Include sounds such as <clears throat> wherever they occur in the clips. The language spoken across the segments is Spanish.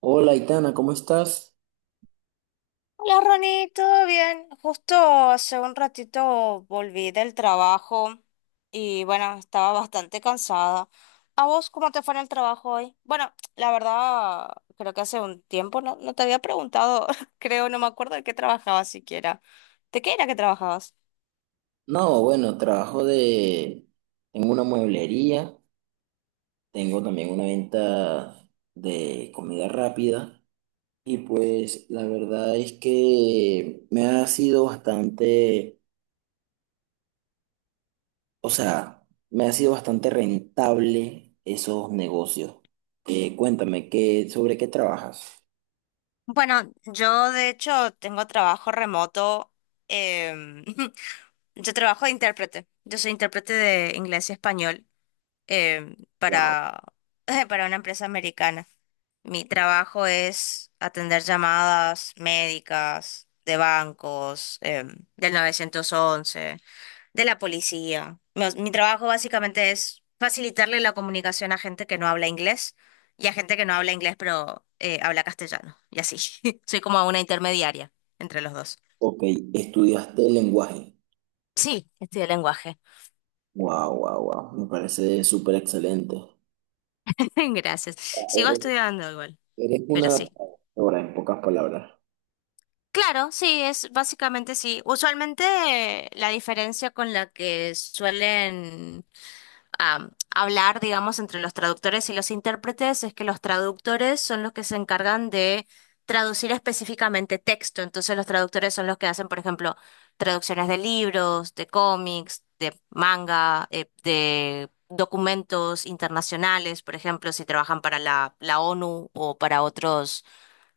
Hola, Itana, ¿cómo estás? Hola Ronnie, ¿todo bien? Justo hace un ratito volví del trabajo y bueno, estaba bastante cansada. ¿A vos cómo te fue en el trabajo hoy? Bueno, la verdad, creo que hace un tiempo no te había preguntado, <laughs> creo, no me acuerdo de qué trabajabas siquiera. ¿De qué era que trabajabas? No, bueno, trabajo de... Tengo una mueblería, tengo también una venta de comida rápida y pues la verdad es que me ha sido bastante, o sea, me ha sido bastante rentable esos negocios. Cuéntame, ¿sobre qué trabajas? Bueno, yo de hecho tengo trabajo remoto. em, <laughs> yo trabajo de intérprete. Yo soy intérprete de inglés y español. Wow, Para, <laughs> para una empresa americana. Mi trabajo es atender llamadas médicas, de bancos, del 911, de la policía. Mi trabajo básicamente es facilitarle la comunicación a gente que no habla inglés y a gente que no habla inglés pero habla castellano. Y así. <laughs> Soy como una intermediaria entre los dos. ok, estudiaste lenguaje. Sí, estudio lenguaje. Wow, wow, wow, me parece súper excelente. <laughs> Gracias. Sigo estudiando igual, Eres pero una sí. ahora en pocas palabras. Claro, sí, es básicamente sí. Usualmente la diferencia con la que suelen hablar, digamos, entre los traductores y los intérpretes es que los traductores son los que se encargan de traducir específicamente texto. Entonces los traductores son los que hacen, por ejemplo, traducciones de libros, de cómics, de manga, de documentos internacionales, por ejemplo, si trabajan para la ONU o para otros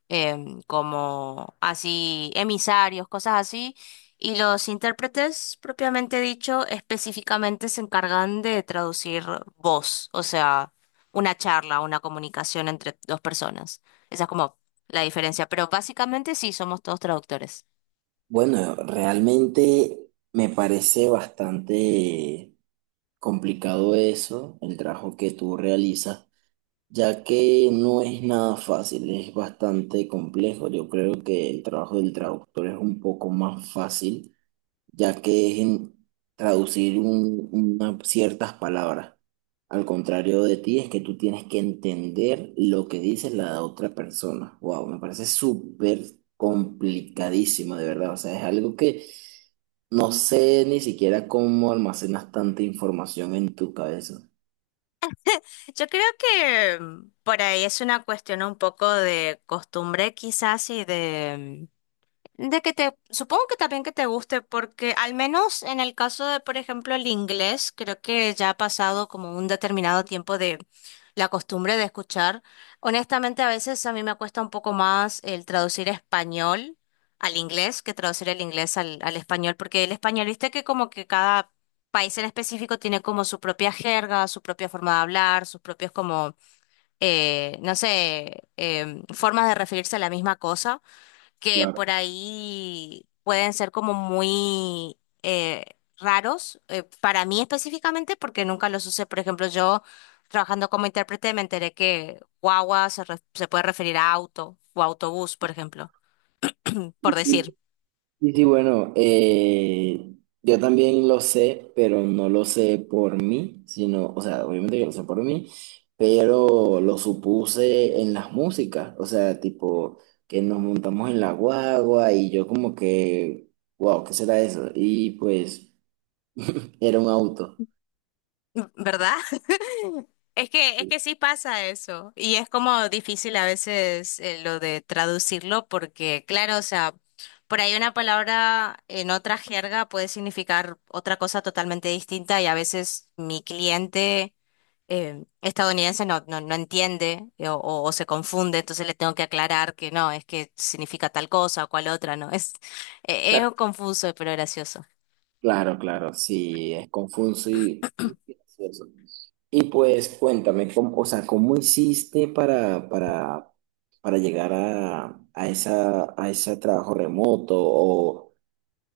como así emisarios, cosas así, y los intérpretes, propiamente dicho, específicamente se encargan de traducir voz, o sea, una charla, una comunicación entre dos personas. Esa es como la diferencia, pero básicamente sí, somos todos traductores. Bueno, realmente me parece bastante complicado eso, el trabajo que tú realizas, ya que no es nada fácil, es bastante complejo. Yo creo que el trabajo del traductor es un poco más fácil, ya que es en traducir ciertas palabras. Al contrario de ti, es que tú tienes que entender lo que dice la otra persona. Wow, me parece súper complicadísimo, de verdad. O sea, es algo que no sé ni siquiera cómo almacenas tanta información en tu cabeza. Yo creo que por ahí es una cuestión un poco de costumbre quizás y de... De que te, supongo que también que te guste, porque al menos en el caso de, por ejemplo, el inglés, creo que ya ha pasado como un determinado tiempo de la costumbre de escuchar. Honestamente, a veces a mí me cuesta un poco más el traducir español al inglés que traducir el inglés al, al español, porque el español, viste que como que cada país en específico tiene como su propia jerga, su propia forma de hablar, sus propios como, no sé, formas de referirse a la misma cosa que Claro. por ahí pueden ser como muy raros, para mí específicamente, porque nunca los usé. Por ejemplo, yo trabajando como intérprete me enteré que guagua se, re- se puede referir a auto o autobús, por ejemplo, por decir, Sí, sí, bueno, yo también lo sé, pero no lo sé por mí, sino, o sea, obviamente que lo sé por mí, pero lo supuse en las músicas, o sea, tipo que nos montamos en la guagua y yo como que, wow, ¿qué será eso? Y pues era un auto. ¿verdad? Es que sí pasa eso. Y es como difícil a veces lo de traducirlo porque, claro, o sea, por ahí una palabra en otra jerga puede significar otra cosa totalmente distinta y a veces mi cliente estadounidense no entiende o se confunde, entonces le tengo que aclarar que no, es que significa tal cosa o cual otra, ¿no? <laughs> Es confuso, pero gracioso. Claro, claro, sí, es confuso y gracioso. Y pues cuéntame, ¿cómo, o sea, cómo hiciste para llegar a esa, a ese trabajo remoto? O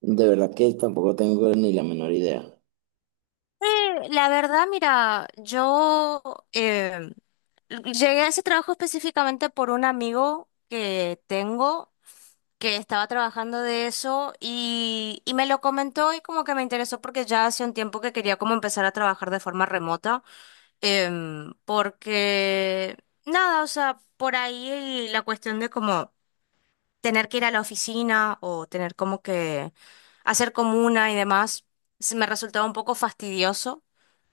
de verdad que tampoco tengo ni la menor idea. La verdad, mira, yo... Llegué a ese trabajo específicamente por un amigo que tengo que estaba trabajando de eso y me lo comentó y como que me interesó porque ya hace un tiempo que quería como empezar a trabajar de forma remota, porque nada, o sea, por ahí la cuestión de como tener que ir a la oficina o tener como que hacer comuna y demás, se me resultaba un poco fastidioso.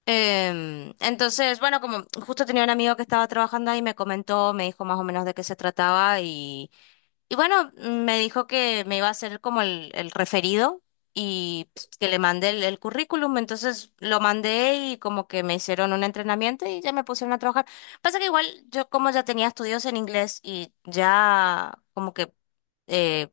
Entonces, bueno, como justo tenía un amigo que estaba trabajando ahí, me comentó, me dijo más o menos de qué se trataba y bueno, me dijo que me iba a hacer como el referido y pues, que le mandé el currículum. Entonces lo mandé y como que me hicieron un entrenamiento y ya me pusieron a trabajar. Pasa que igual yo como ya tenía estudios en inglés y ya como que eh,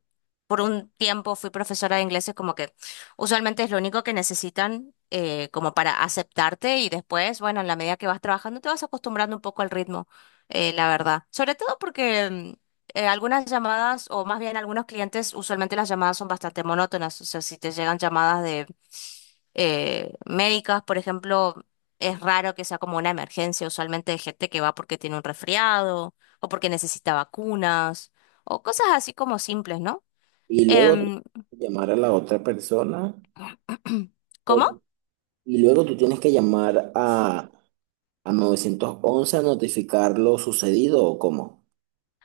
por un tiempo fui profesora de inglés, es como que usualmente es lo único que necesitan como para aceptarte y después, bueno, en la medida que vas trabajando te vas acostumbrando un poco al ritmo, la verdad. Sobre todo porque algunas llamadas, o más bien algunos clientes, usualmente las llamadas son bastante monótonas. O sea, si te llegan llamadas de médicas, por ejemplo, es raro que sea como una emergencia. Usualmente hay gente que va porque tiene un resfriado, o porque necesita vacunas, o cosas así como simples, ¿no? Y luego tú tienes Em, que llamar a la otra persona, <clears throat> ¿cómo? o- y luego tú tienes que llamar a 911 a notificar lo sucedido, ¿o cómo?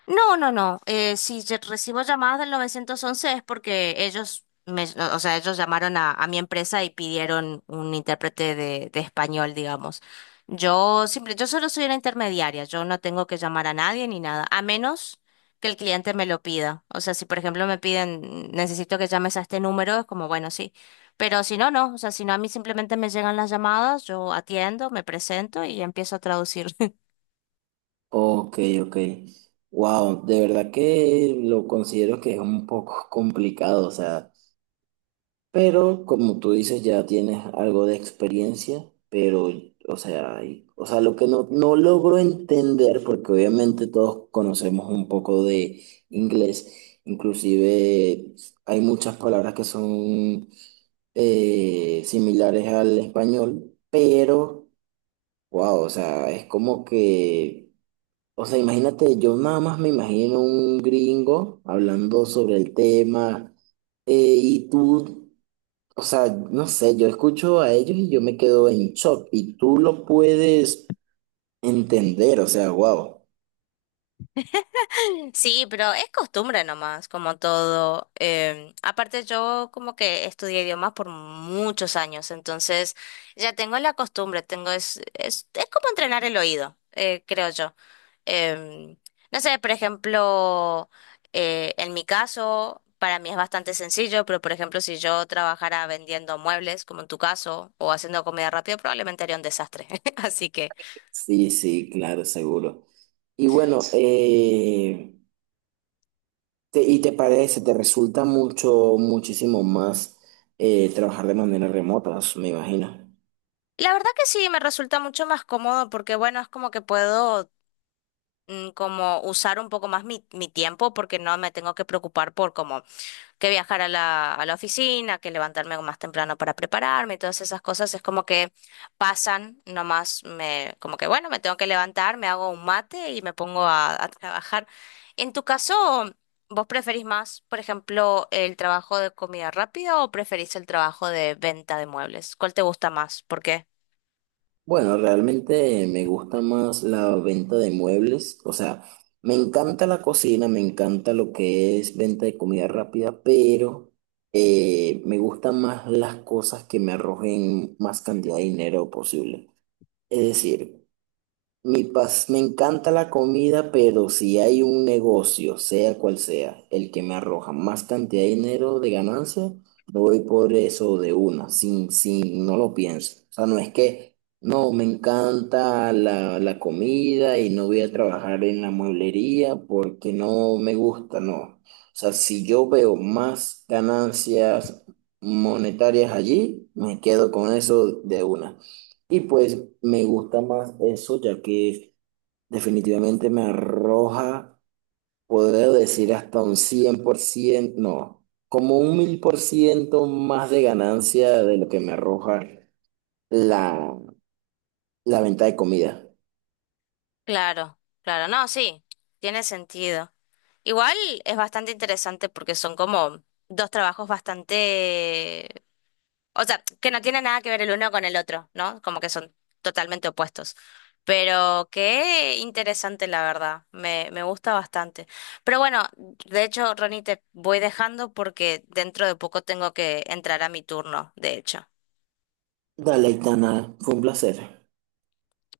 No, no, no. Si yo recibo llamadas del 911 es porque ellos, me, o sea, ellos llamaron a mi empresa y pidieron un intérprete de español, digamos. Yo simple, yo solo soy una intermediaria. Yo no tengo que llamar a nadie ni nada, a menos que el cliente me lo pida. O sea, si por ejemplo me piden, necesito que llames a este número, es como, bueno, sí. Pero si no, no. O sea, si no, a mí simplemente me llegan las llamadas, yo atiendo, me presento y empiezo a traducir. Ok, ok. Wow, de verdad que lo considero que es un poco complicado, o sea, pero como tú dices, ya tienes algo de experiencia, pero, o sea, o sea, lo que no logro entender, porque obviamente todos conocemos un poco de inglés, inclusive hay muchas palabras que son similares al español, pero, wow, o sea, es como que... O sea, imagínate, yo nada más me imagino un gringo hablando sobre el tema eh, y tú, o sea, no sé, yo escucho a ellos y yo me quedo en shock y tú lo puedes entender, o sea, wow. Sí, pero es costumbre nomás, como todo. Aparte yo como que estudié idiomas por muchos años, entonces ya tengo la costumbre, tengo es como entrenar el oído, creo yo. Em, no sé, por ejemplo, en mi caso, para mí es bastante sencillo, pero por ejemplo, si yo trabajara vendiendo muebles, como en tu caso, o haciendo comida rápida, probablemente haría un desastre. <laughs> Así que... Sí, sí, claro, seguro. Y bueno, ¿y te parece, te resulta mucho, muchísimo más trabajar de manera remota, me imagino? La verdad que sí, me resulta mucho más cómodo porque, bueno, es como que puedo como usar un poco más mi tiempo porque no me tengo que preocupar por como que viajar a la oficina, que levantarme más temprano para prepararme, y todas esas cosas es como que pasan, nomás me, como que bueno, me tengo que levantar, me hago un mate y me pongo a trabajar. En tu caso, ¿vos preferís más, por ejemplo, el trabajo de comida rápida o preferís el trabajo de venta de muebles? ¿Cuál te gusta más? ¿Por qué? Bueno, realmente me gusta más la venta de muebles, o sea, me encanta la cocina, me encanta lo que es venta de comida rápida, pero me gustan más las cosas que me arrojen más cantidad de dinero posible. Es decir, mi pas, me encanta la comida, pero si hay un negocio, sea cual sea, el que me arroja más cantidad de dinero de ganancia, me voy por eso de una, sin, sin, no lo pienso. O sea, no es que, no, me encanta la, la comida y no voy a trabajar en la mueblería porque no me gusta, no. O sea, si yo veo más ganancias monetarias allí, me quedo con eso de una. Y pues me gusta más eso, ya que definitivamente me arroja, podría decir hasta un 100% no, como un 1000% más de ganancia de lo que me arroja la, la venta de comida. Claro, claro, no, sí, tiene sentido. Igual es bastante interesante porque son como dos trabajos bastante, o sea, que no tienen nada que ver el uno con el otro, ¿no? Como que son totalmente opuestos. Pero qué interesante, la verdad, me gusta bastante. Pero bueno, de hecho, Ronnie, te voy dejando porque dentro de poco tengo que entrar a mi turno, de hecho. Dale, Itana, fue un placer.